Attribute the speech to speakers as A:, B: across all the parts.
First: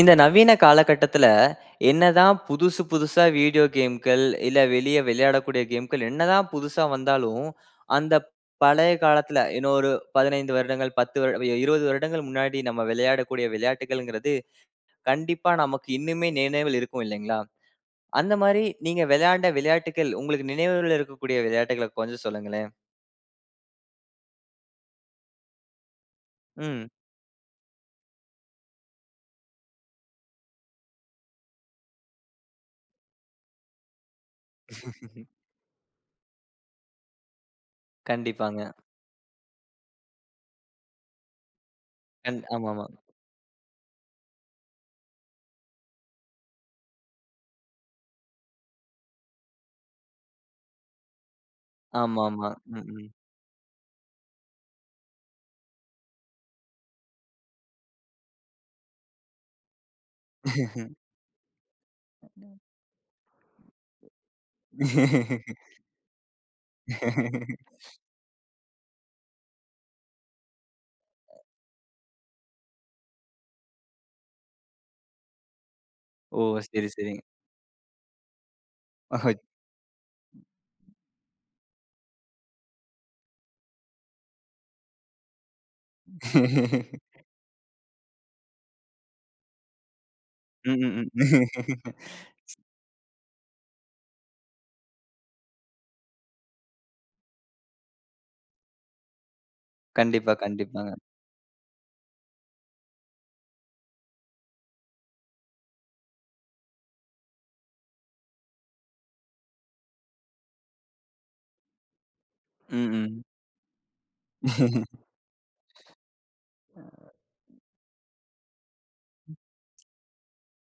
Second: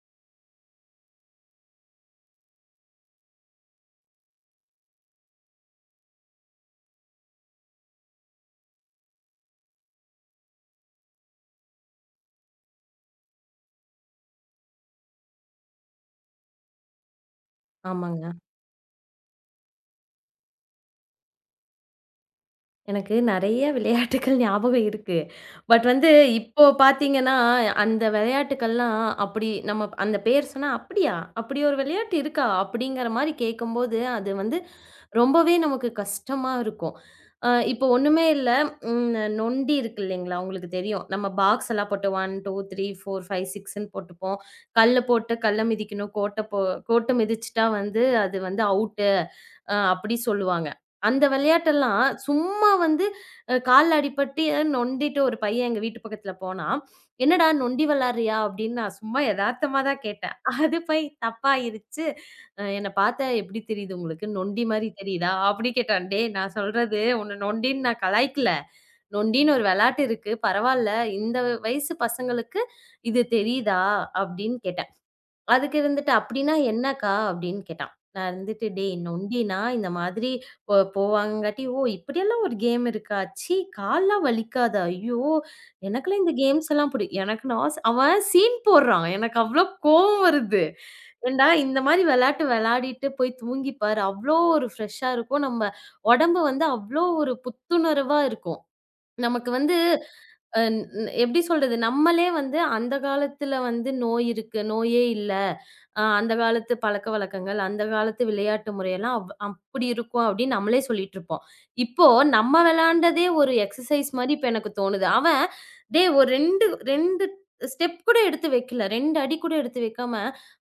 A: இந்த நவீன காலகட்டத்துல, என்னதான் புதுசு புதுசா வீடியோ கேம்கள், இல்ல வெளிய விளையாடக்கூடிய கேம்கள் என்னதான் புதுசா வந்தாலும், அந்த பழைய காலத்துல இன்னொரு 15 வருடங்கள், 10 வருட 20 வருடங்கள் முன்னாடி நம்ம விளையாடக்கூடிய விளையாட்டுகள்ங்கிறது, கண்டிப்பா நமக்கு இன்னுமே நினைவில் இருக்கும் இல்லைங்களா?
B: ஆமாங்க.
A: அந்த மாரி நீங்க விளையாண்ட விளையாட்டுகள், உங்களுக்கு நினைவுல இருக்கக்கூடிய விளையாட்டுகள கொஞ்சம் சொல்லுங்களேன்?
B: எனக்கு நெறைய விளையாட்டுக்கள் ஞாபகம் இருக்கு. பட் வந்து இப்போ
A: ம்.
B: பார்த்தீங்கன்னா, அந்த விளையாட்டுக்கள்லாம் அப்படி நம்ம அந்த பேர் சொன்னா, "அப்படியா? அப்படி ஒரு விளையாட்டு இருக்கா?" அப்படிங்கிற மாரி கேட்கும்போது, அது வந்து ரொம்பவே நமக்கு கஷ்டமா இருக்கும். இப்போ ஒண்ணுமே இல்ல.
A: கண்டிப்பாங்க.
B: நொண்டி இருக்கு இல்லைங்களா? உங்களுக்கு தெரியும். நம்ம பாக்ஸ் எல்லாம் போட்டு 1, 2, 3,
A: ஆமாமா.
B: 4, 5, 6ன்னு போட்டுப்போம். கல்ல போட்டு கல்ல மிதிக்கணும். கோட்ட மிதிச்சுட்டா வந்து அது வந்து அவுட்டு. அப்படி சொல்லுவாங்க. அந்த விளையாட்டெல்லாம்
A: ஆமாமா.
B: சும்மா
A: ம்,
B: வந்து
A: ம்.
B: கால்ல அடிபட்டு ஏதோ நொண்டிட்டு ஒரு பையன் எங்க வீட்டு பக்கத்துல போனான். "என்னடா நொண்டி விளையாடுறியா?" அப்படின்னு நான் சும்மா எதார்த்தமா தான் கேட்டேன். அது போய் தப்பாயிருச்சு. "என்ன பார்த்தா எப்படி தெரியுது உங்களுக்கு? நொண்டி மாரி தெரியுதா?" அப்படி கேட்டான். "டேய் நான் சொல்றது உன்ன நொண்டின்னு நான் கலாய்க்கல. நொண்டின்னு ஒரு விளையாட்டு இருக்கு. பரவால்ல. இந்த வயசு பசங்களுக்கு இது தெரியுதா?" அப்படின்னு கேட்டேன். அதுக்கு இருந்துட்டு,
A: ஓ!
B: "அப்படின்னா
A: சரி,
B: என்னக்கா?"
A: சரி.
B: அப்படின்னு கேட்டான். நான் இருந்துட்டு, "டேய்
A: அஹ.
B: நொண்டின்னா, இந்த மாதிரி போவாங்கங்காட்டி, ஓ! இப்படியெல்லாம் ஒரு கேம் இருக்கா? ச்சீ! கால்லாம் வலிக்காதா? ஐயோ! எனக்கெல்லாம் இந்த கேம்ஸ் எல்லாம் புடி" எனக்கு நான் அவன் சீன் போடுறான். எனக்கு அவ்ளோ கோவம் வருது.
A: ம், ம்,
B: "ஏன்டா இந்த
A: ம்.
B: மாரி விளையாட்டு விளையாடிட்டு போய் தூங்கி பாரு. அவ்ளோ ஒரு ஃப்ரெஷ்ஷா இருக்கும். நம்ம உடம்பு வந்து அவ்ளோ ஒரு புத்துணர்வா இருக்கும்." நமக்கு வந்து
A: கண்டிப்பா,
B: அ
A: கண்டிப்பாங்க.
B: ந் எப்படி சொல்றது? நம்மளே வந்து அந்த காலத்துல வந்து நோய் இருக்கு, நோயே இல்ல. அந்த காலத்து பழக்கவழக்கங்கள், அந்த காலத்து விளையாட்டு முறையெல்லாம் அப்படி இருக்கும் அப்படின்னு நம்மளே சொல்லிட்டு இருப்போம். இப்போ நம்ம
A: ம், ம்.
B: விளையாண்டதே ஒரு எக்சர்சைஸ் மாரி இப்ப எனக்கு தோணுது. அவன் டேய் ஒரு 2 ஸ்டெப் கூட எடுத்து வைக்கல. 2 அடி கூட எடுத்து வைக்காம,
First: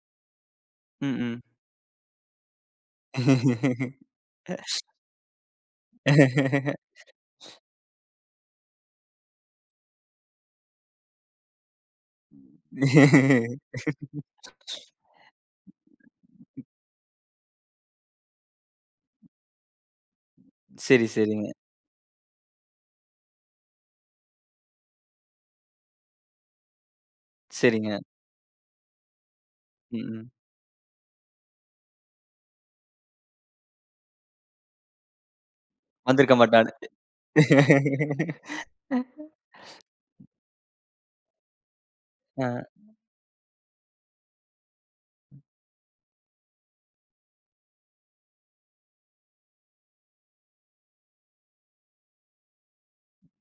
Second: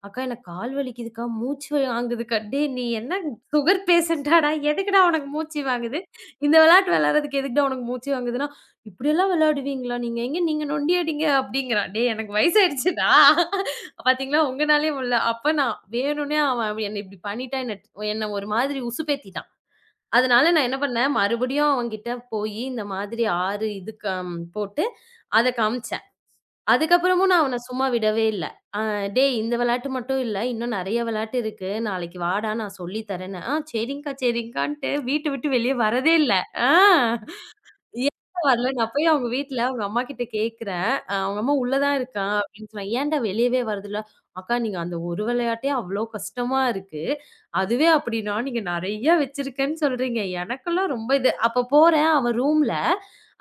B: "அக்கா எனக்கு கால்
A: ம்,
B: வலிக்குதுக்கா,
A: ம்.
B: மூச்சு வாங்குதுக்கா." டேய் நீ என்ன சுகர் பேஷண்டாடா? எதுக்குடா உனக்கு மூச்சு வாங்குது? இந்த விளையாட்டு விளையாடுறதுக்கு எதுக்குடா உனக்கு மூச்சு வாங்குதுன்னா, இப்படியெல்லாம் விளையாடுவீங்களா நீங்க? எங்க நீங்க நொண்டியடிங்க அப்படிங்கிறான். டேய் எனக்கு வயசாயிடுச்சுடா. பாத்தீங்களா உங்கனாலயே முடியல. அப்ப நான் வேணும்னே அவன் என்ன இப்படி பண்ணிட்டான். என்ன என்ன ஒரு மாதிரி உசுப்பேத்திட்டான். அதனால நான் என்ன
A: சரி,
B: பண்ணேன்,
A: சரிங்க.
B: மறுபடியும் அவன்கிட்ட போயி இந்த மாதிரி 6 இது கம் போட்டு அத காமிச்சேன். அதுக்கப்புறமும் நான் அவன சும்மா
A: சரிங்க.
B: விடவே இல்ல. அ டேய் இந்த விளையாட்டு
A: ம்,
B: மட்டும்
A: ம்.
B: இல்ல. இன்னும் நெறைய விளையாட்டு இருக்கு. நாளைக்கு வாடா நான் சொல்லி தரேன்னு. சரிங்க்கா சரிங்க்கான்ட்டு வீட்ட விட்டு வெளிய வரதே இல்ல.
A: வந்திருக்க
B: ஆ.
A: மாட்டாரு.
B: ஏன்டா வரல? நான் போய் அவங்க வீட்ல அவங்க அம்மா கிட்ட கேட்கிறேன். அவங்க அம்மா "உள்ள தான் இருக்கான்"
A: அ
B: அப்படின்னு சொன்னாங்க. "ஏன்டா வெளியவே வரதில்ல?" "அக்கா நீங்க அந்த ஒரு விளையாட்டே அவ்ளோ கஷ்டமா இருக்கு. அதுவே அப்படின்னா நீங்க நெறைய வச்சிருக்கேன்னு சொல்றீங்க. எனக்கெல்லாம் ரொம்ப இது" அப்ப போறேன் அவன் ரூம்ல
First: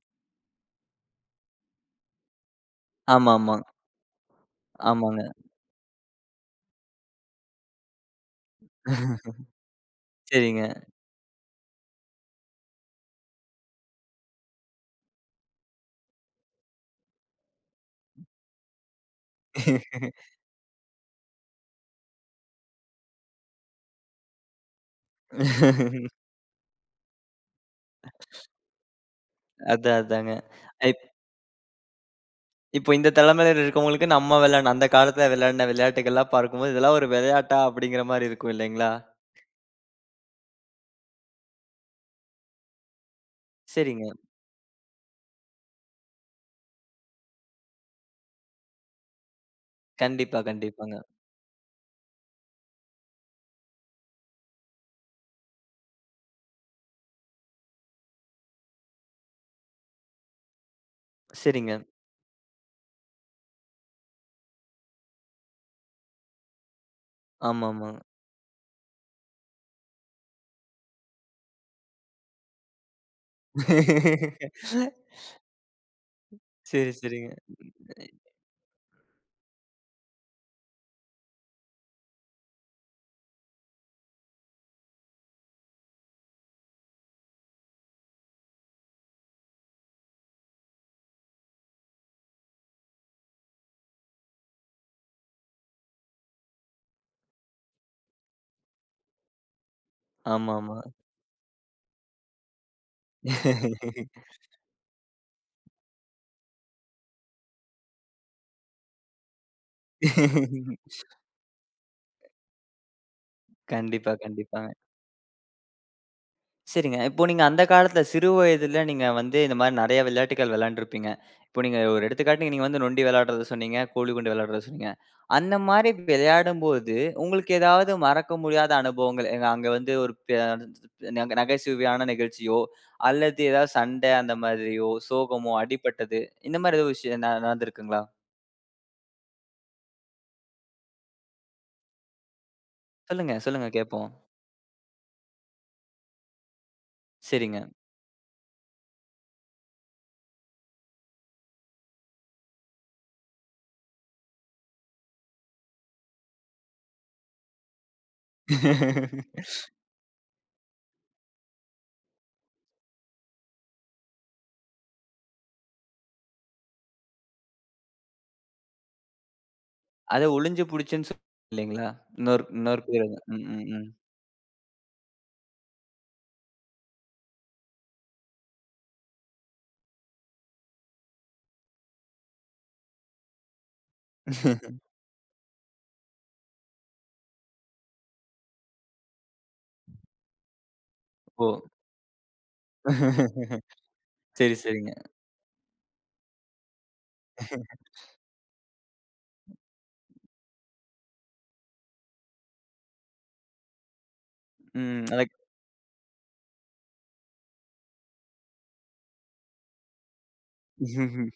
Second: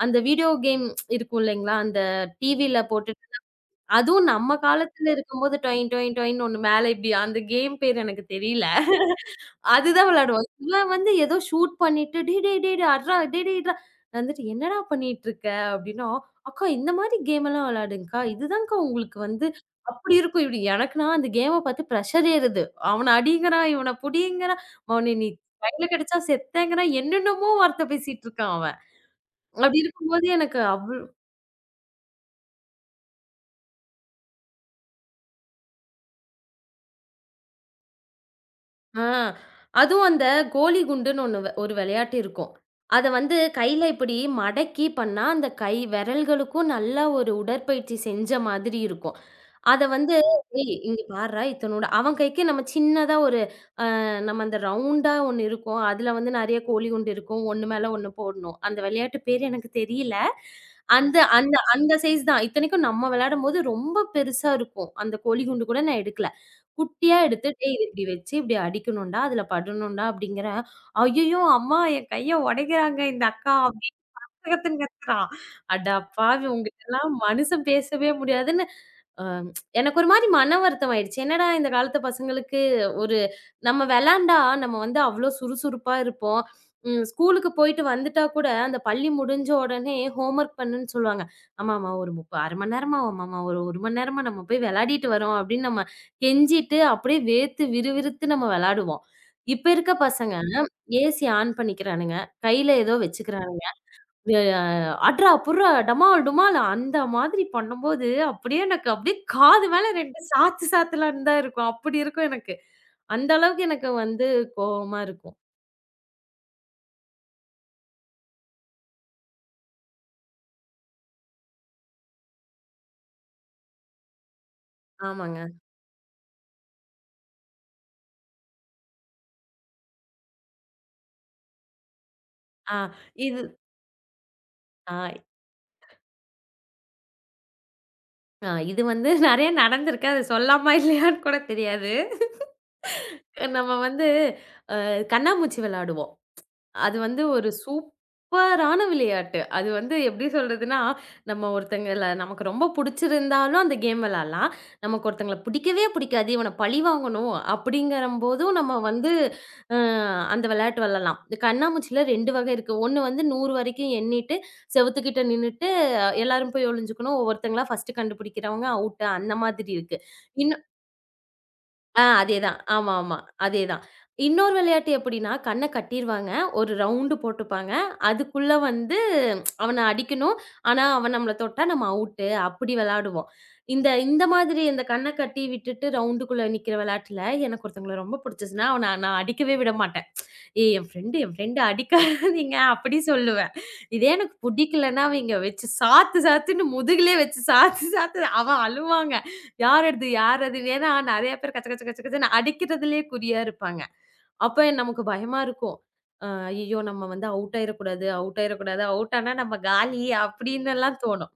B: அந்த வீடியோ கேம் இருக்கும் இல்லைங்களா? அந்த டிவில போட்டுட்டு
A: ஆமா, ஆமா.
B: அதுவும் நம்ம காலத்துல
A: ஆமாங்க.
B: இருக்கும்போது டொயின் டொயின் டொயின்னு ஒண்ணு மேல இப்படி அந்த கேம் பேர் எனக்கு தெரியல. அதுதான் விளையாடுவோம்.
A: சரிங்க.
B: இவன் வந்து ஏதோ ஷூட் பண்ணிட்டு, "டேய் டேய் டேய் டேய் அட்றா, டேய் டேய் இட்றா" நான் வந்துட்டு, "என்னடா பண்ணிட்டுருக்க?" அப்படின்னா, "அக்கா இந்த மாரி கேமெல்லாம் விளையாடுங்க்கா. இதுதான்க்கா உங்களுக்கு வந்து அப்படி இருக்கும்." இப்படி எனக்குனா அந்த கேம பார்த்து ப்ரெஷர் ஏறுது. "அவன அடிங்கிறான், இவன புடிங்கிறான், அவன நீ கையில கெடைச்சா செத்தேங்கிறான்" என்னென்னமோ வார்த்தை பேசிட்டு இருக்கான் அவன். அப்படி
A: அதான்,
B: இருக்கும்போது
A: அதாங்க.
B: எனக்கு
A: இப் இப்போ இந்த தலைமுறையில இருக்கவங்களுக்கு நம்ம விளையாண்ட அந்த காலத்துல விளையாண்ட விளையாட்டுகள்லாம் பார்க்கும்போது, இதெல்லாம் ஒரு விளையாட்டா அப்படிங்கிற மாரி இருக்கும் இல்லைங்களா?
B: ஆ. அதுவும் அந்த கோலி குண்டுன்னு ஒண்ணு ஒரு விளையாட்டு இருக்கும். அத வந்து கையில
A: சரிங்க.
B: இப்படி மடக்கி பண்ணா, அந்த கை விரல்களுக்கும் நல்லா ஒரு உடற்பயிற்சி செஞ்ச மாதிரி இருக்கும். அத வந்து
A: கண்டிப்பா,
B: "ஏய் இங்க
A: கண்டிப்பாங்க.
B: பார்றா இத்தனோண்டு" அவன் கைக்கு நம்ம சின்னதா ஒரு நம்ம அந்த ரவுண்டா ஒண்ணு இருக்கும். அதுல வந்து நெறைய கோழி குண்டு இருக்கும். ஒண்ணு மேல ஒண்ணு போடணும். அந்த விளையாட்டு பேரு எனக்கு தெரியல. அந்த அந்த
A: சரிங்க.
B: அந்த சைஸ் தான். இத்தனைக்கும் நம்ம விளையாடும்போது ரொம்ப பெருசா இருக்கும். அந்த கோழி குண்டு கூட நான் எடுக்கல. குட்டியா எடுத்து, "டேய் இது
A: ஆமாமா.
B: இப்படி வச்சு இப்படி அடிக்கணும்டா, அதுல படணும்டா" அப்படிங்கிறேன். "ஐயய்யோ! அம்மா என் கைய உடைக்கிறாங்க இந்த அக்கா." கத்துன்னு கத்துறான். அடப்பாவி!
A: சரி,
B: உங்கிட்டலாம்
A: சரிங்க.
B: மனுஷன் பேசவே முடியாதுன்னு அ எனக்கு ஒரு மாரி மன வருத்தம் ஆயிடுச்சு. என்னடா இந்த காலத்து பசங்களுக்கு ஒரு நம்ம வெளாண்டா நம்ம வந்து அவ்ளோ சுறுசுறுப்பா இருப்போம். ஸ்கூலுக்கு போயிட்டு வந்துட்டா கூட அந்த பள்ளி முடிஞ்ச உடனே ஹோம்வொர்க் பண்ணுன்னு சொல்லுவாங்க. ஆமாம்மா ஒரு முப்ப 1/2 மணி நேரமா ஆமாம்மா ஒரு 1 மணி நேரமா நம்ம போய் வெளாடிட்டு வரோம் அப்படின்னு நம்ம கெஞ்சிட்டு அப்படியே வேர்த்து விறுவிறுத்து நம்ம வெளாடுவோம். இப்ப இருக்க பசங்க
A: ஆமாமா.
B: ஏசி ஆன் பண்ணிக்கிறானுங்க. கையில ஏதோ வச்சுக்கிறானுங்க. அட்றா, புட்றா, டமால், டுமால் அந்த மாதிரி பண்ணும்போது, அப்படியே எனக்கு அப்படியே காது மேல 2 சாத்து சாத்தலான்னு தான் இருக்கும். அப்படி இருக்கும் எனக்கு. அந்த அளவுக்கு எனக்கு
A: கண்டிப்பா,
B: வந்து
A: கண்டிப்பாங்க.
B: கோவமா இருக்கும்.
A: சரிங்க. இப்போ நீங்க அந்த காலத்துல சிறு வயதுல நீங்க வந்து இந்த மாரி நெறைய விளையாட்டுகள் விளையாண்டுருப்பீங்க. இப்போ நீங்க ஒரு எடுத்துக்காட்டுக்கு நீங்க வந்து நொண்டி விளையாடுறத சொன்னீங்க, கோலி குண்டு விளையாடுறத சொன்னீங்க.
B: ஆமாங்க.
A: அந்த மாரி விளையாடும்போது உங்களுக்கு ஏதாவது மறக்க முடியாத அனுபவங்கள் அங்க வந்து ஒரு ப நகைச்சுவையான நிகழ்ச்சியோ,
B: ஆ இது
A: அல்லது ஏதாவது சண்டை அந்த மாதிரியோ,
B: ஆ
A: சோகமோ, அடிபட்டது இந்த மாரி ஏதோ விஷயம் நடந்திருக்குங்களா?
B: ஆ இது வந்து நெறைய நடந்திருக்கு. அது சொல்லாமா இல்லையான்னு கூட தெரியாது.
A: சொல்லுங்க, சொல்லுங்க
B: நம்ம வந்து
A: கேட்போம்.
B: கண்ணாமூச்சி விளையாடுவோம். அது வந்து ஒரு
A: சரிங்க.
B: சூப்பரான விளையாட்டு. அது வந்து எப்படி சொல்றதுன்னா, நம்ம ஒருத்தங்கள நமக்கு ரொம்ப புடிச்சிருந்தாலும் அந்த கேம் விளையாடலாம். நமக்கு ஒருத்தங்கள பிடிக்கவே பிடிக்காது, இவன பழி வாங்கணும் அப்படிங்கிறம்போதும் நம்ம வந்து அ அந்த விளையாட்டு விளையாடலாம். இந்த கண்ணாமூச்சியில 2 வகை இருக்கு. ஒண்ணு வந்து 100 வரைக்கும் எண்ணிட்டு, செவுத்துக்கிட்ட நின்னுட்டு எல்லாரும் போய் ஒளிஞ்சுக்கணும். ஒவ்வொருத்தங்களா ஃபர்ஸ்ட்டு கண்டுபிடிக்கிறவங்க அவுட்டு அந்த மாதிரி இருக்கு.
A: அத
B: இன்னு
A: ஒளிஞ்சு புடிச்சுன்னு சொல் இல்லைங்களா?
B: ஆ
A: இன்னொரு
B: அதேதான்.
A: இன்னொரு
B: ஆமா,
A: பேருங்க.
B: ஆமா.
A: ம், ம்,
B: அதேதான்.
A: ம்.
B: இன்னொரு விளையாட்டு எப்படின்னா, கண்ண கட்டிருவாங்க. ஒரு ரவுண்டு போட்டுப்பாங்க. அதுக்குள்ள வந்து அவன அடிக்கணும். ஆனா, அவன் நம்மள தொட்டா நம்ம அவுட்டு. அப்படி விளையாடுவோம். இந்த இந்த மாதிரி இந்த கண்ண கட்டி விட்டுட்டு ரவுண்டுக்குள்ள நிக்கிற விளையாட்டுல எனக்கு ஒருத்தவங்கள ரொம்ப புடிச்சுச்சுன்னா, அவன நான் அடிக்கவே விட மாட்டேன். ஏய் என் ஃப்ரெண்ட் என்
A: ஓ!
B: ஃப்ரெண்ட் அடிக்காதீங்க அப்படி சொல்லுவேன். இதே எனக்கு
A: சரி, சரிங்க.
B: பிடிக்கலன்னா அவைங்க வச்சு சாத்து சாத்துன்னு முதுகுலயே வச்சு சாத்து சாத்து அவன் அழுவாங்க. யார் அது யார் அது? ஏன்னா நெறைய பேர் கச்ச கச்ச கச்ச கச்சன்னு அடிக்கிறதுலயே குறியா இருப்பாங்க. அப்ப நமக்கு
A: ம். லைக்
B: பயமா இருக்கும். ஐயய்யோ! நம்ம வந்து அவுட் ஆயிறக்கூடாது, அவுட் ஆயிறக்கூடாது. அவுட் ஆனா நம்ம காலி அப்படின்னுலாம் தோணும்.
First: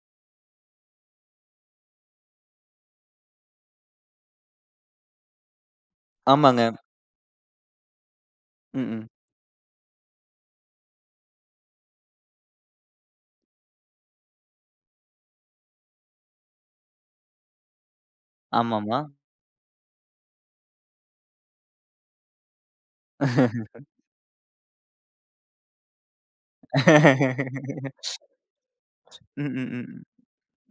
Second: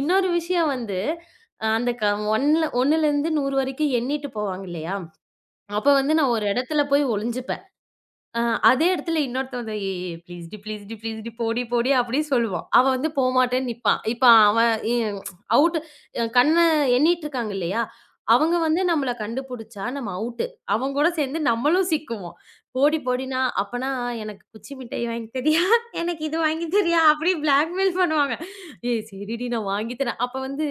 B: இன்னொரு விஷயம் வந்து அ அந்த க 1 1லேருந்து 100 வரைக்கும் எண்ணிட்டு போவாங்க இல்லையா? அப்ப வந்து நான் ஒரு
A: ஆமாங்க.
B: இடத்துல போய் ஒளிஞ்சுப்பேன். ஆ அதே
A: ம்.
B: இடத்துல இன்னொருத்தவன் வந்து, "ஏய் ஏய் ப்ளீஸ்டி, ப்ளீஸ்டி, ப்ளீஸ்டி போடி போடி" அப்படின்னு சொல்லுவான். அவன் வந்து போமாட்டேன்னு நிப்பான். இப்ப அவன் இ அவுட் கண்ண எண்ணிட்டுருக்காங்க இல்லையா? அவங்க வந்து
A: ஆமாமா.
B: நம்மள கண்டுபுடிச்சா நம்ம அவுட்டு. அவங்க கூட சேர்ந்து நம்மளும் சிக்குவோம். போடி போடின்னா, அப்பனா "எனக்கு குச்சி மிட்டாய் வாங்கி தரியா? எனக்கு இது வாங்கி தரியா?" அப்படி பிளாக்மெயில் பண்ணுவாங்க. "ஏய் சரிடி
A: ம், ம்,
B: நான் வாங்கி
A: ம்.
B: தரேன்." அப்ப வந்து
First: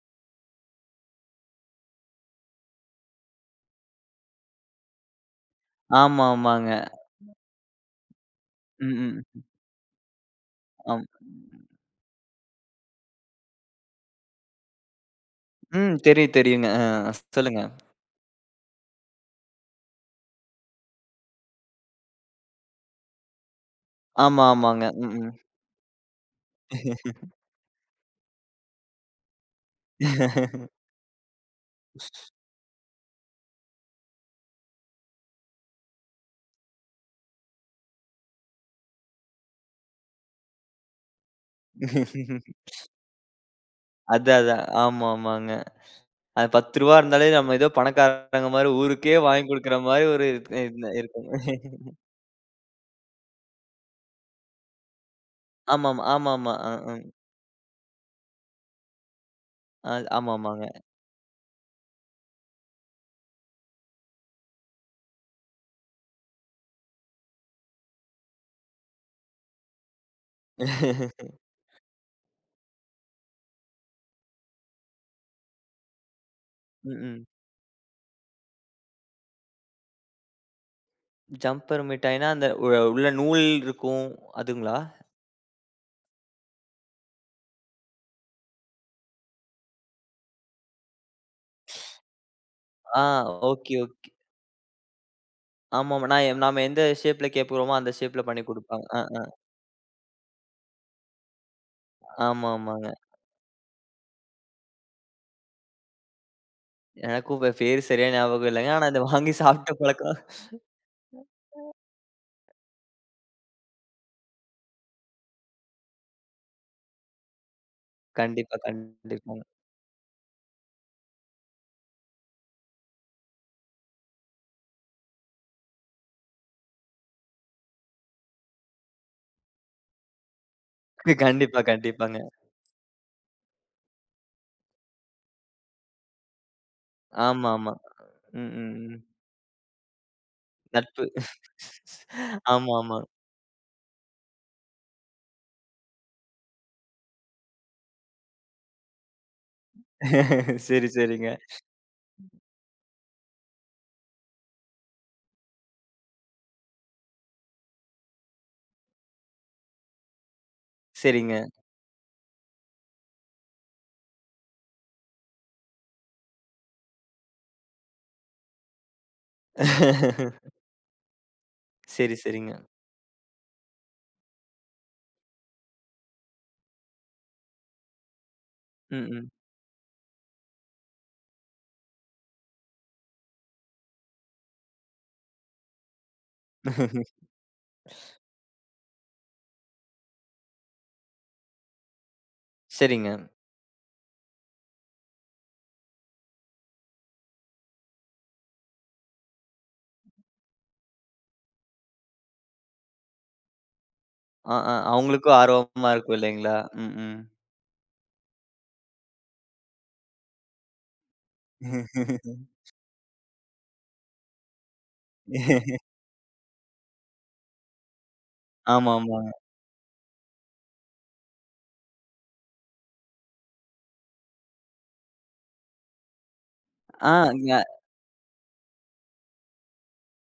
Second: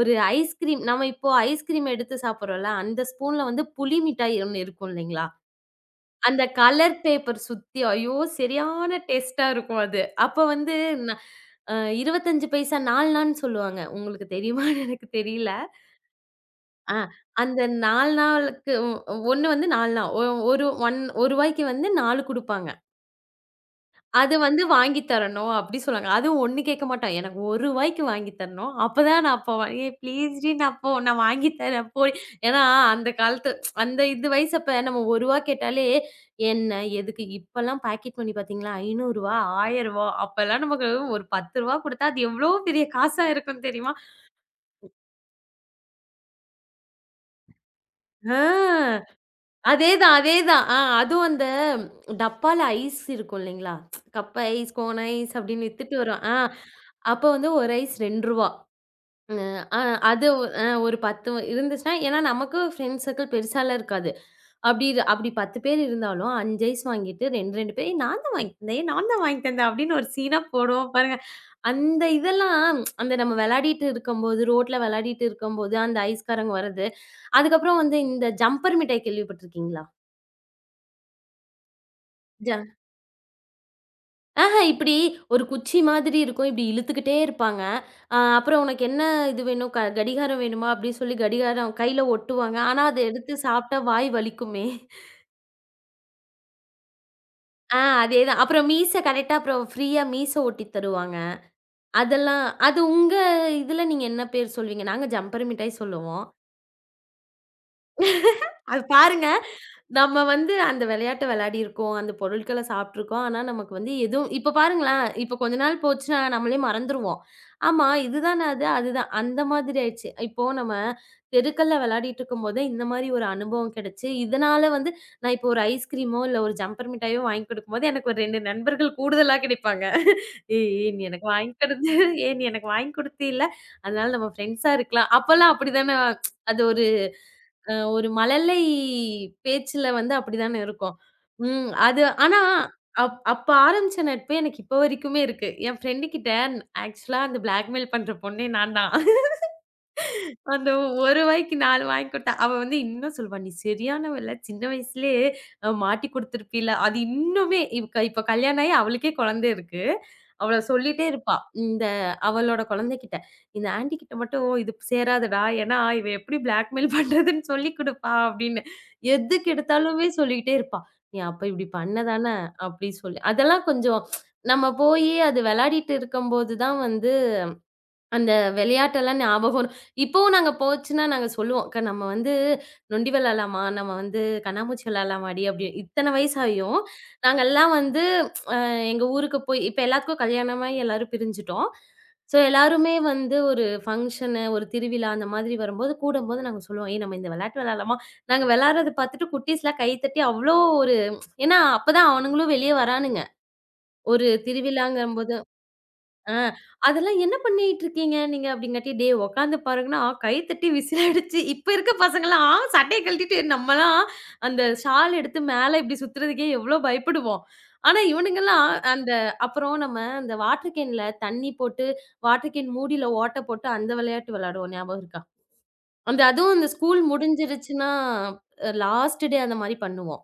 B: ஒரு ஐஸ்கிரீம் நம்ம இப்போ ஐஸ்கிரீம் எடுத்து சாப்பிடுறோம்ல, அந்த ஸ்பூன்ல வந்து புளி மிட்டாய் ஒண்ணு இருக்கும் இல்லைங்களா?
A: ஆமா,
B: அந்த
A: ஆமாங்க.
B: கலர் பேப்பர் சுத்தி, ஐயோ! சரியான
A: ம், ம்.
B: டேஸ்ட்டா இருக்கும் அது. அப்ப வந்து
A: ஆம்.
B: ந அ 25 பைசா 4ணான்னு சொல்லுவாங்க. உங்களுக்கு தெரியுமான்னு எனக்கு தெரியல.
A: ம். தெரியும், தெரியுங்க.
B: ஆ
A: அ
B: அந்த
A: சொல்லுங்க.
B: 4ணாவுக்கு ஒ 1 வந்து 4ணா. ஒரு 1 ரூ. 1 வந்து 4 குடுப்பாங்க. அது
A: ஆமா,
B: வந்து
A: ஆமாங்க.
B: வாங்கி
A: ம், ம்.
B: தரணும் அப்டி சொல்லுவாங்க. அதுவும் 1 கேட்க மாட்டான். எனக்கு ரூ. 1 வாங்கி தரணும். அப்பதான் நான் அப்போ ஏய் ப்ளீஸ் டி நான் அப்போ நான் வாங்கி தரேன் போய். ஏன்னா அந்த காலத்து அந்த இது வயசு அப்ப நம்ம ரூ. 1 கேட்டாலே என்ன எதுக்கு இப்பலாம் பாக்கெட் மணி பார்த்தீங்களா ரூ. 500 ரூ. 1000 அப்பலாம் நமக்கு ஒரு ரூ. 10 குடுத்தா அது எவ்ளோ பெரிய காசா இருக்கும் தெரியுமா?
A: அதான், அதான். ஆமா, ஆமாங்க. அது ரூ. 10 இருந்தாலே நம்ம ஏதோ
B: ஆ
A: பணக்காரங்க மாரி ஊருக்கே வாங்கி குடுக்குற மாரி
B: அதேதான்,
A: ஒரு
B: அதேதான்.
A: இது
B: அதுவும்
A: இருக்குங்க.
B: அந்த டப்பால ஐஸ் இருக்கும் இல்லைங்களா? கப் ஐஸ், கோன் ஐஸ் அப்டின்னு வித்துட்டு
A: ஆமாமா,
B: வரும்.
A: ஆமாமா. அ,
B: அப்ப வந்து ஒரு ஐஸ் ரூ. 2 அ அ
A: அ.
B: அது அ
A: ஆமாமாங்க.
B: ஒரு 10 இருந்துச்சுன்னா ஏன்னா நமக்கு ஃப்ரெண்ட்ஸ் சர்க்கிள் பெருசாலாம் இருக்காது. அப்படி 10 பேர் இருந்தாலும் 5 ஐஸ் வாங்கிட்டு 2 பேர் "ஏய், "நான் தான் வாங்கி தந்தேன். ஏய் நான் தான் வாங்கி தந்தேன்" அப்படின்னு ஒரு சீனா போடுவோம் பாருங்க. அந்த இதெல்லாம் அந்த நம்ம விளையாடிட்டு இருக்கும்போது, ரோட்ல விளையாடிட்டு இருக்கும்போது, அந்த ஐஸ்காரங்க வர்றது.
A: ம், ம்.
B: அதுக்கப்புறம் வந்து இந்த ஜம்பர் மிட்டாய் கேள்விப்பட்டுருக்கீங்களா?
A: ஜம்பர் மிட்டாய்னா, அந்த
B: ஜ
A: உள்ள நூல் இருக்கும்
B: ஆஹா!
A: அதுங்களா?
B: இப்பிடி ஒரு குச்சி மாதிரி இருக்கும். இப்பிடி இழுத்துக்கிட்டே இருப்பாங்க. அப்புறம் உனக்கு என்ன இது வேணும்? கடிகாரம் வேணுமா? அப்பிடின்னு சொல்லி கடிகாரம் கையில ஒட்டுவாங்க. ஆனா, அத
A: ஆ
B: எடுத்து
A: ஓகே,
B: சாப்பிட்டா வாய்
A: ஓகே.
B: வலிக்குமே!
A: ஆமாமா. நாம எந்த ஷேப்ல கேட்கிறோமோ, அந்த ஷேப்ல
B: அதேதான்.
A: பண்ணி
B: அப்புறம்
A: குடுப்பாங்க.
B: மீச
A: அ, அ.
B: கரெக்ட்டா அப்புறம் ஃப்ரீயா மீச ஒட்டி தருவாங்க. அதெல்லாம் அது
A: ஆமாமாங்க.
B: உங்க இதுல நீங்க என்ன பேர் சொல்லுவீங்க? நாங்க ஜம்பர் மிட்டாய் சொல்லுவோம்.
A: எனக்கும் இப்ப பேரு சரியா ஞாபகம் இல்லங்க.
B: அது
A: ஆனா இத
B: பாருங்க,
A: வாங்கி சாப்பிட்ட பழக்கம்
B: நம்ம வந்து அந்த விளையாட்ட விளையாடியிருக்கோம். அந்த பொருட்கள சாப்பிட்டுருக்கோம். ஆனா, நமக்கு வந்து எதுவும் இப்ப பாருங்களேன், இப்ப கொஞ்ச நாள் போச்சுன்னா நம்மளே மறந்துருவோம். ஆமா, இதுதானே
A: கண்டிப்பா,
B: அது, அதுதான். அந்த
A: கண்டிப்பாங்க.
B: மாதிரி ஆயிடுச்சு. இப்போ நம்ம தெருக்கள்ல விளையாடிட்டு இருக்கும்போதே இந்த மாரி ஒரு அனுபவம் கிடைச்சு, இதனால வந்து நான் இப்போ ஒரு ஐஸ்கிரீமோ, இல்ல ஒரு ஜம்பர் மிட்டாயோ வாங்கி குடுக்கும்போது எனக்கு ஒரு 2 நண்பர்கள் கூடுதலா கிடைப்பாங்க. "ஏய் நீ எனக்கு வாங்கி
A: கண்டிப்பா,
B: குடுத்து
A: கண்டிப்பாங்க.
B: ஏய் நீ எனக்கு வாங்கி குடுத்தீல்ல, அதனால நம்ம ஃப்ரெண்ட்ஸா இருக்கலாம்." அப்பல்லாம் அப்படிதானே அது ஒரு
A: ஆமாமா.
B: ஒரு
A: ம்,
B: மழலை
A: ம், ம்.
B: பேச்சுல வந்து அப்படிதானே இருக்கும்.
A: நட்பு.
B: ம். அது ஆனா
A: ஆமாமா.
B: அப்ப ஆரம்பிச்ச நட்பு எனக்கு இப்ப வரைக்குமே இருக்கு. என் ஃப்ரெண்டு கிட்ட ஆக்சுவலா அந்த பிளாக்மெயில் பண்ற பொண்ணே நான் தான். அந்த
A: சரி,
B: ஒரு
A: சரிங்க.
B: வாய்க்கு 4 வாங்கி குடுத்தா, அவ வந்து இன்னும் சொல்லுவா, "நீ சரியானவல்ல. சின்ன வயசுலயே மாட்டி குடுத்துருப்பீல்ல." அது இன்னுமே இப்ப இப்ப கல்யாணம் ஆயி அவளுக்கே குழந்தை இருக்கு. அவள சொல்லிட்டே
A: சரிங்க.
B: இருப்பா. இந்த அவளோட குழந்தைகிட்ட, "இந்த ஆன்டி கிட்ட மட்டும் இது சேராதுடா. ஏன்னா இவ எப்படி பிளாக்மெயில் பண்றதுன்னு சொல்லிக் குடுப்பா." அப்படின்னு. எதுக்கு எடுத்தாலுமே சொல்லிக்கிட்டே இருப்பா. "நீ அப்ப இப்படி பண்ண
A: சரி,
B: தான?"
A: சரிங்க.
B: அப்படி சொல்லி அதெல்லாம் கொஞ்சம் நம்ம போயி அது விளையாடிட்டு இருக்கும்போது தான் வந்து அந்த
A: ம்,
B: விளையாட்டெல்லாம்
A: ம்.
B: ஞாபகம் வரும். இப்பவும் நாங்க போச்சுன்னா நாங்க சொல்லுவோம். அக்கா நம்ம வந்து நொண்டி விளையாடலாமா? நம்ம வந்து கண்ணாமூச்சி விளையாடலாமாடி? அப்படி இத்தன வயசாயும் நாங்கெல்லாம் வந்து எங்க ஊருக்கு போய் இப்ப எல்லாத்துக்கும் கல்யாணமாயி எல்லாரும் பிரிஞ்சுட்டோம். ஸோ எல்லாருமே
A: சரிங்க.
B: வந்து ஒரு ஃபங்ஷனு, ஒரு திருவிழா அந்த மாதிரி வரும்போது, கூடும்போது நாங்க சொல்லுவோம். "ஏய் நம்ம இந்த விளையாட்டு விளையாடலாமா?" நாங்க விளையாடுறத பார்த்துட்டு குட்டீஸ்லாம் கை தட்டி அவ்ளோ ஒரு ஏன்னா அப்பதான் அவனுங்களும் வெளிய வரானுங்க. ஒரு
A: அ, அ.
B: திருவிழாங்கும்போது
A: அவங்களுக்கும் ஆர்வமா இருக்கும்
B: ஆ
A: இல்லைங்களா? ம்,
B: அதெல்லாம்
A: ம்.
B: என்ன பண்ணிட்டு இருக்கீங்க நீங்க? அப்படிங்காட்டி, "டேய் உட்காந்து பாருங்கன்னா" கை தட்டி விசில் அடிச்சு இப்ப இருக்க பசங்கலாம் சட்டைய கழட்டிட்டு நம்மலாம் அந்த ஷால் எடுத்து மேல இப்படி சுத்துறதுக்கே எவ்வளோ பயப்படுவோம். ஆனா இவனுங்கலாம்
A: ஆமா,
B: அந்த
A: ஆமாங்க.
B: அப்புறம் நம்ம அந்த வாட்டர் கேன்ல தண்ணி போட்டு, வாட்டர் கேன் மூடியில ஓட்ட போட்டு அந்த விளையாட்டு விளையாடுவோம். ஞாபகம் இருக்கா? அந்த அதுவும் அந்த ஸ்கூல்
A: ஆ இங்க
B: முடிஞ்சிருச்சுன்னா லாஸ்ட் டே அந்த மாரி பண்ணுவோம்.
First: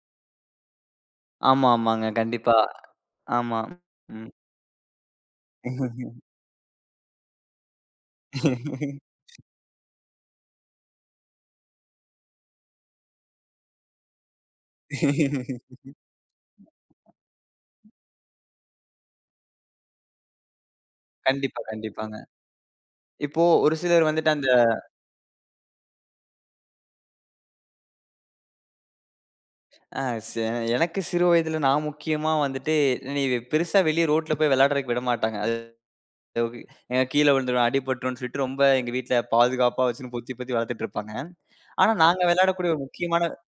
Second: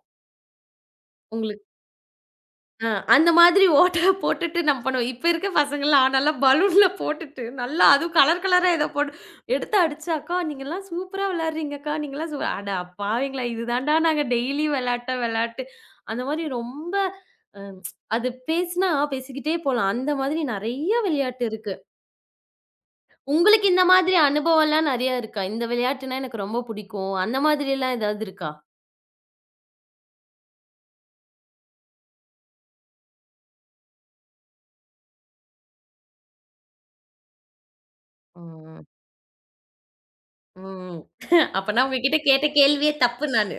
B: உங்களுக்கு
A: ஆமா, ஆமாங்க. கண்டிப்பா.
B: அந்த
A: ஆமா.
B: மாதிரி ஓட்ட
A: ம்.
B: போட்டுட்டு நம்ம பண்ணுவோம். இப்ப இருக்க பசங்கள்லாம் நல்லா பலூன்ல போட்டுட்டு, நல்லா அதுவும் கலர் கலரா ஏதோ போட்டு எடுத்து அடிச்சு, "அக்கா நீங்கலாம் சூப்பரா விளையாடுறீங்கக்கா. நீங்கலாம் சூ" அட பாவிங்களா! இதுதான்டா நாங்க டெய்லி விளையாட்ட விளையாட்டு. அந்த மாதிரி ரொம்ப அ அது பேசினா பேசிக்கிட்டே போலாம். அந்த மாதிரி நெறைய விளையாட்டு
A: கண்டிப்பா,
B: இருக்கு.
A: கண்டிப்பாங்க. இப்போ
B: உங்களுக்கு
A: ஒரு
B: இந்த
A: சிலர்
B: மாதிரி
A: வந்துட்டு அந்த
B: அனுபவம்லாம் நெறையா இருக்கா? இந்த விளையாட்டுனா எனக்கு ரொம்ப பிடிக்கும். அந்த மாதிரிலாம் ஏதாவது இருக்கா?
A: அ செ எனக்கு சிறு வயதில நான் முக்கியமா வந்துட்டு நீ பெருசா வெளிய ரோட்ல போய் விளையாடுறதுக்கு விடமாட்டாங்க. அது கீழ விழுந்துருவேன், அடிபட்டுரும்ன்னு சொல்லிட்டு ரொம்ப
B: ம்,
A: எங்க வீட்ல பாதுகாப்பா வச்சுன்னு பொத்தி பொத்தி வளர்த்துட்டு
B: ம்.
A: இருப்பாங்க.
B: அப்பனா
A: ஆனா,
B: உங்ககிட்ட
A: நாங்க
B: கேட்ட
A: விளையாடக்கூடிய ஒரு
B: கேள்வியே
A: முக்கியமான
B: தப்பு நானு.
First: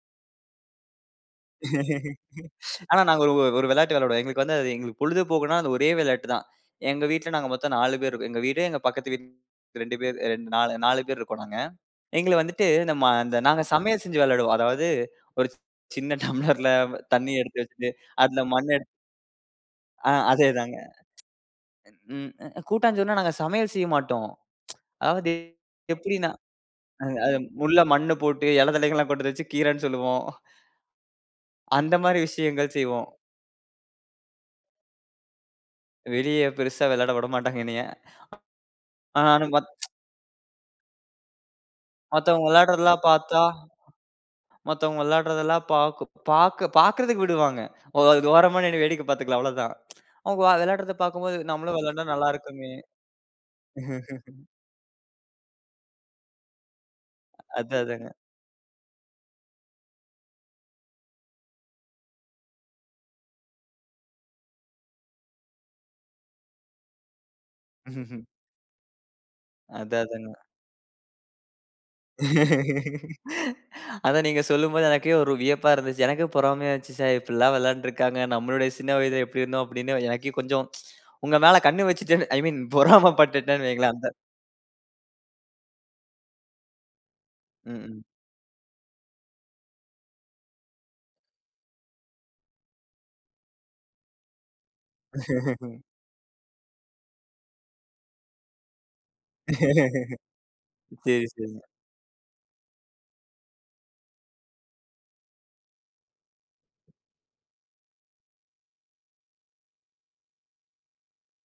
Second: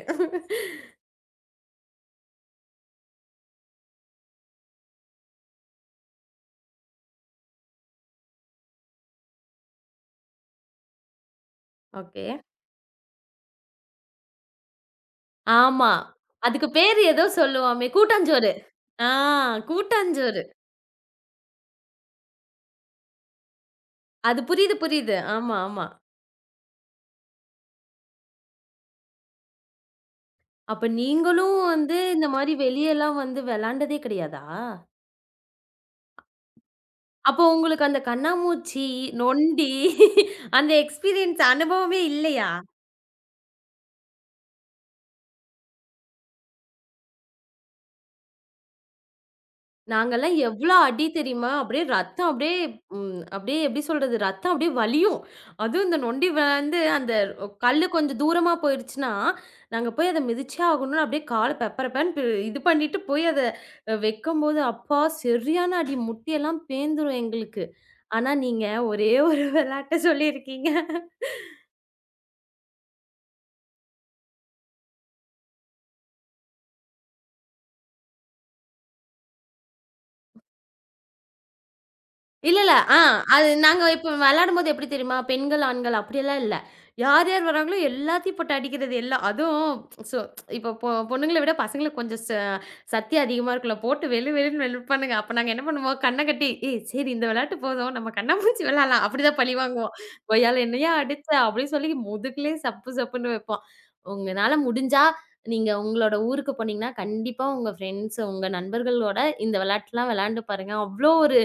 A: ஆனா நாங்க ஒரு ஒரு விளையாட்டு விளையாடுவோம். எங்களுக்கு வந்து அது எங்களுக்கு பொழுதுபோக்குன்னா, அது ஒரே விளையாட்டு தான். எங்க வீட்ல நாங்க மொத்தம் 4 பேர் இருக்கோம். எங்க வீடு, எங்க பக்கத்து வீடு 2 பேர் 2 4 4 பேர் இருக்கோம் நாங்க.
B: ஓகே.
A: எங்கள வந்துட்டு நம்ம அந்த நாங்க சமையல் செஞ்சு விளையாடுவோம். அதாவது ஒரு
B: ஆமா.
A: சின்ன
B: அதுக்கு
A: டம்ளர்ல
B: பேரு ஏதோ
A: தண்ணி எடுத்து
B: சொல்லுவோமே!
A: வச்சுட்டு, அதுல
B: கூட்டாஞ்சோறு.
A: மண் எடுத்து
B: ஆ
A: ஆ
B: கூட்டாஞ்சோறு.
A: அதேதாங்க. ம் கூட்டாஞ்சோறுனா நாங்க சமையல் செய்ய மாட்டோம்.
B: அது புரியுது, புரியுது.
A: அதாவது
B: ஆமா, ஆமா.
A: எப்படின்னா, அ அது உள்ள மண்ணு போட்டு இல தழைகள்லாம் கொண்டு வச்சு கீரைன்னு சொல்லுவோம்.
B: அப்ப நீங்களும்
A: அந்த
B: வந்து
A: மாரி
B: இந்த மாரி
A: விஷயங்கள் செய்வோம்.
B: வெளியலாம் வந்து விளாண்டதே கிடையாதா?
A: வெளிய பெருசா விளையாட விட
B: அப்போ
A: மாட்டாங்க என்னைய.
B: உங்களுக்கு அந்த கண்ணாமூச்சி,
A: ஆனா
B: நொண்டி அந்த எக்ஸ்பீரியன்ஸ் அனுபவமே
A: மத்தவங்க
B: இல்லையா?
A: விளையாடுறதெல்லாம் பார்த்தா மத்தவங்க விளையாடுறதெல்லாம் பாக்கு பாக்க பாக்குறதுக்கு விடுவாங்க. ஓ அது ஓரமா நின்னு வேடிக்கை பார்த்துக்கலாம் அவ்வளோதான்.
B: நாங்கலாம்
A: அவங்க
B: எவ்ளோ
A: விளையாடுறத
B: அடி
A: பார்க்கும்போது
B: தெரியுமா?
A: நம்மளும்
B: அப்படியே
A: விளையாண்டா
B: ரத்தம்
A: நல்லா
B: அப்படியே
A: இருக்குமே!
B: அப்படியே எப்படி சொல்றது? ரத்தம் அப்படியே வலியும். அதுவும் இந்த நொண்டி விழுந்து அந்த
A: அது
B: கல்லு
A: அதாங்க.
B: கொஞ்சம் தூரமா போயிருச்சுன்னா, நாங்க போய் அத மிதிச்சே ஆகணும்னு அப்படியே கால பெப்பரப்பேன்னு இது பண்ணிட்டு போய் அத வைக்கும்போது, அப்பா! சரியான அடி முட்டியெல்லாம் பேந்துரும் எங்களுக்கு. ஆனா, நீங்க ஒரே ஒரு விளையாட்ட
A: அது அதாங்க.
B: சொல்லியிருக்கீங்க.
A: அதான் நீங்க சொல்லும்போது எனக்கே ஒரு வியப்பா இருந்துச்சு. எனக்கே பொறாமையா இருந்துச்சு. "ச்சே! இப்படிலாம் விளையாண்டுருக்காங்க. நம்மளுடைய சின்ன வயதில எப்படி இருந்தோம்?" அப்படின்னு எனக்கே கொஞ்சம் உங்க மேல கண்ணு வச்சுட்டேன்னு ஐ
B: இல்ல,
A: மீன்
B: இல்ல. அது
A: பொறாமப்பட்டுட்டேன்னு
B: நாங்க
A: வைங்களேன்.
B: இப்ப
A: அந்த
B: விளையாடும்போது எப்படி தெரியுமா? பெண்கள், ஆண்கள் அப்படியெல்லாம் இல்ல. யார் யார்
A: ம்,
B: வராங்களோ
A: ம்.
B: எல்லாத்தையும் போட்டு அடிக்கிறது எல்லாம். அதுவும் சோ இப்போ பொண்ணுங்கள விட பசங்களுக்கு கொஞ்சம் சத்தி அதிகமா இருக்குல்ல. போட்டு வெளு வெளுன்னு வெளுப்பானுங்க. அப்ப நாங்க என்ன பண்ணுவோம், கண்ண கட்டி, "ஏய் சரி இந்த விளையாட்டு போதும். நம்ம கண்ணாமூச்சி விளையாடலாம்." அப்படிதான் பழி வாங்குவோம். "கொய்யால என்னையா
A: சரி,
B: அடிச்ச?"
A: சரிங்க.
B: அப்படின்னு சொல்லி முதுகுலயே சப்பு சப்புன்னு வைப்போம். உங்கனால முடிஞ்சா நீங்க உங்களோட ஊருக்கு போனீங்கன்னா, கண்டிப்பா உங்க ஃப்ரெண்ட்ஸ், உங்க நண்பர்களோட இந்த விளையாட்டுலாம் விளையாண்டு பாருங்க. அவ்ளோ ஒரு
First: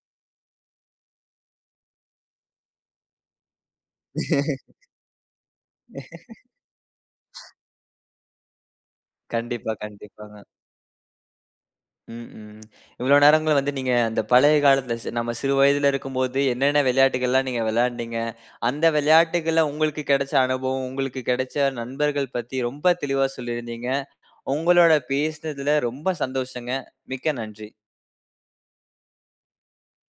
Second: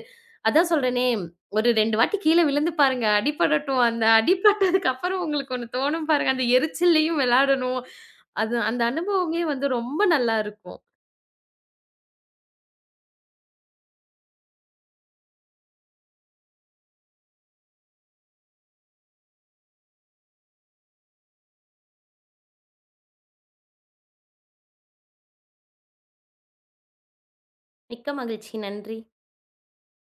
B: அதான் சொல்றேனே, ஒரு 2 வாட்டி கீழ விழுந்து பாருங்க. அடிபடட்டும். அந்த அடிபட்டதுக்கு அப்புறம் உங்களுக்கு ஒண்ணு தோணும் பாருங்க. அந்த எரிச்சல்லயும் விளையாடணும். அது அந்த அனுபவமே வந்து
A: கண்டிப்பா,
B: ரொம்ப நல்லா
A: கண்டிப்பாங்க.
B: இருக்கும்.
A: ம், ம். இவ்வளோ நேரங்கள வந்து நீங்க அந்த பழைய காலத்துல நம்ம சிறு வயதில இருக்கும்போது என்னென்ன விளையாட்டுகள்லாம் நீங்க விளையாண்டீங்க? அந்த விளையாட்டுகள்ல உங்களுக்கு கிடைச்ச அனுபவம், உங்களுக்கு கிடைச்ச நண்பர்கள் பத்தி ரொம்ப தெளிவா சொல்லியிருந்தீங்க. உங்களோட பேசினதுல ரொம்ப சந்தோஷங்க. மிக்க நன்றி.
B: மிக்க மகிழ்ச்சி. நன்றி.